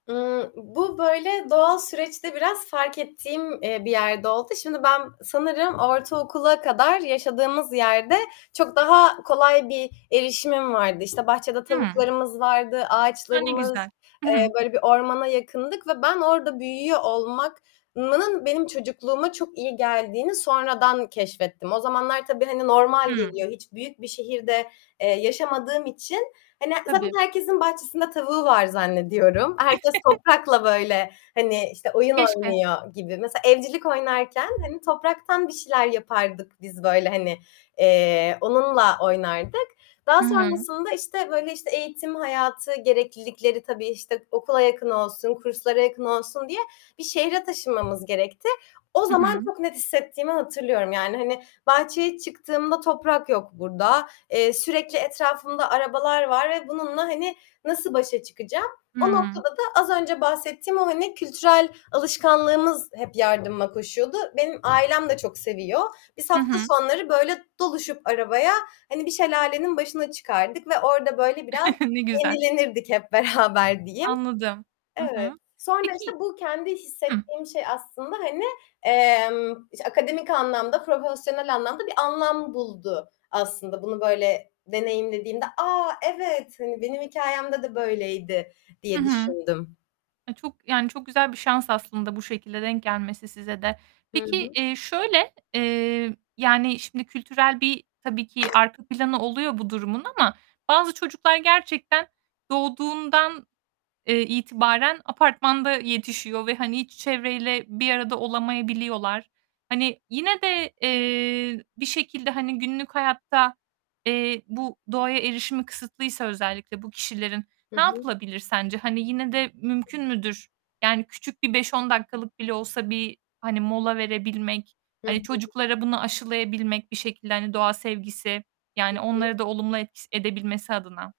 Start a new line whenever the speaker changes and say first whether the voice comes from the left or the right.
left: Iıı, bu, böyle, doğal süreçte biraz fark ettiğim, eee, bir yerde oldu. Şimdi, ben sanırım ortaokula kadar yaşadığımız yerde çok daha kolay bir erişimim vardı. İşte, bahçede
right: Imm.
left: tavuklarımız vardı,
right: A, ne
left: ağaçlarımız,
right: güzel!
left: eee, böyle bir ormana yakındık ve ben orda büyüyor olmak nının benim çocukluğuma çok iyi geldiğini sonradan keşfettim. O zamanlar tabii, hani, normal
right: Hımm.
left: geliyor hiç büyük bir şehirde, eee, yaşamadığım için. Hani, zaten
right: Tabii.
left: herkesin bahçesinde tavuğu var zannediyorum. Herkes toprakla böyle, hani, işte, oyun
right: Keşke.
left: oynuyor gibi. Mesela evcilik oynarken, hani, topraktan bir şeyler yapardık biz böyle, hani, eee, onunla oynardık. Daha
right: Hı hı.
left: sonrasında işte, böyle, işte, eğitim hayatı gereklilikleri tabii, işte, okula yakın olsun, kurslara yakın olsun diye bir şehre taşınmamız gerekti. O
right: Hı
left: zaman
right: hı.
left: çok net hissettiğimi hatırlıyorum yani, hani, bahçeye çıktığımda toprak yok burda. Eee, sürekli etrafımda arabalar var ve bununla, hani, nasıl başa çıkacağım? O
right: Hımm.
left: noktada da az önce bahsettiğim o, hani, kültürel alışkanlığımız hep yardıma koşuyordu. Benim ailem de çok seviyor. Biz
right: Hı
left: hafta
right: hı.
left: sonları böyle doluşup arabaya, hani, bir şelalenin başına çıkardık ve orada böyle biraz
right: Ne güzel.
left: yenilenirdik hep beraber diyeyim.
right: Anladım. Hı
left: Evet.
right: hı.
left: Sonra,
right: Peki
left: işte, bu kendi
right: Hıh.
left: hissettiğim şey aslında hani, emm, işte, akademik anlamda, profesyonel anlamda bir anlam buldu aslında bunu böyle deneyimlediğimde. "A, evet, hani, benim hikâyemde de böyleydi" diye
right: Hı hı.
left: düşündüm.
right: Ay, çok, yani, çok güzel bir şans aslında bu şekilde denk gelmesi size de.
left: Hı
right: Peki,
left: hı.
right: eee, şöyle, eee, yani, şimdi kültürel bir tabii ki arka planı oluyor bu durumun ama bazı çocuklar gerçekten doğduğundan, eee, itibaren apartmanda yetişiyor ve hani hiç çevreyle bir arada olamayabiliyorlar. Hani, yine de, eee, bir şekilde, hani, günlük hayatta, eee, bu doğaya erişimi kısıtlıysa özellikle bu kişilerin,
left: Hı
right: ne
left: hı.
right: yapılabilir sence? Hani, yine de mümkün müdür? Yani, küçük bir 5-10 dakikalık bile olsa bir, hani, mola verebilmek,
left: Hı hı.
right: hani, çocuklara bunu aşılayabilmek, bir şekilde, hani, doğa sevgisi,
left: Hı
right: yani,
left: hı.
right: onları da olumlu et s edebilmesi adına.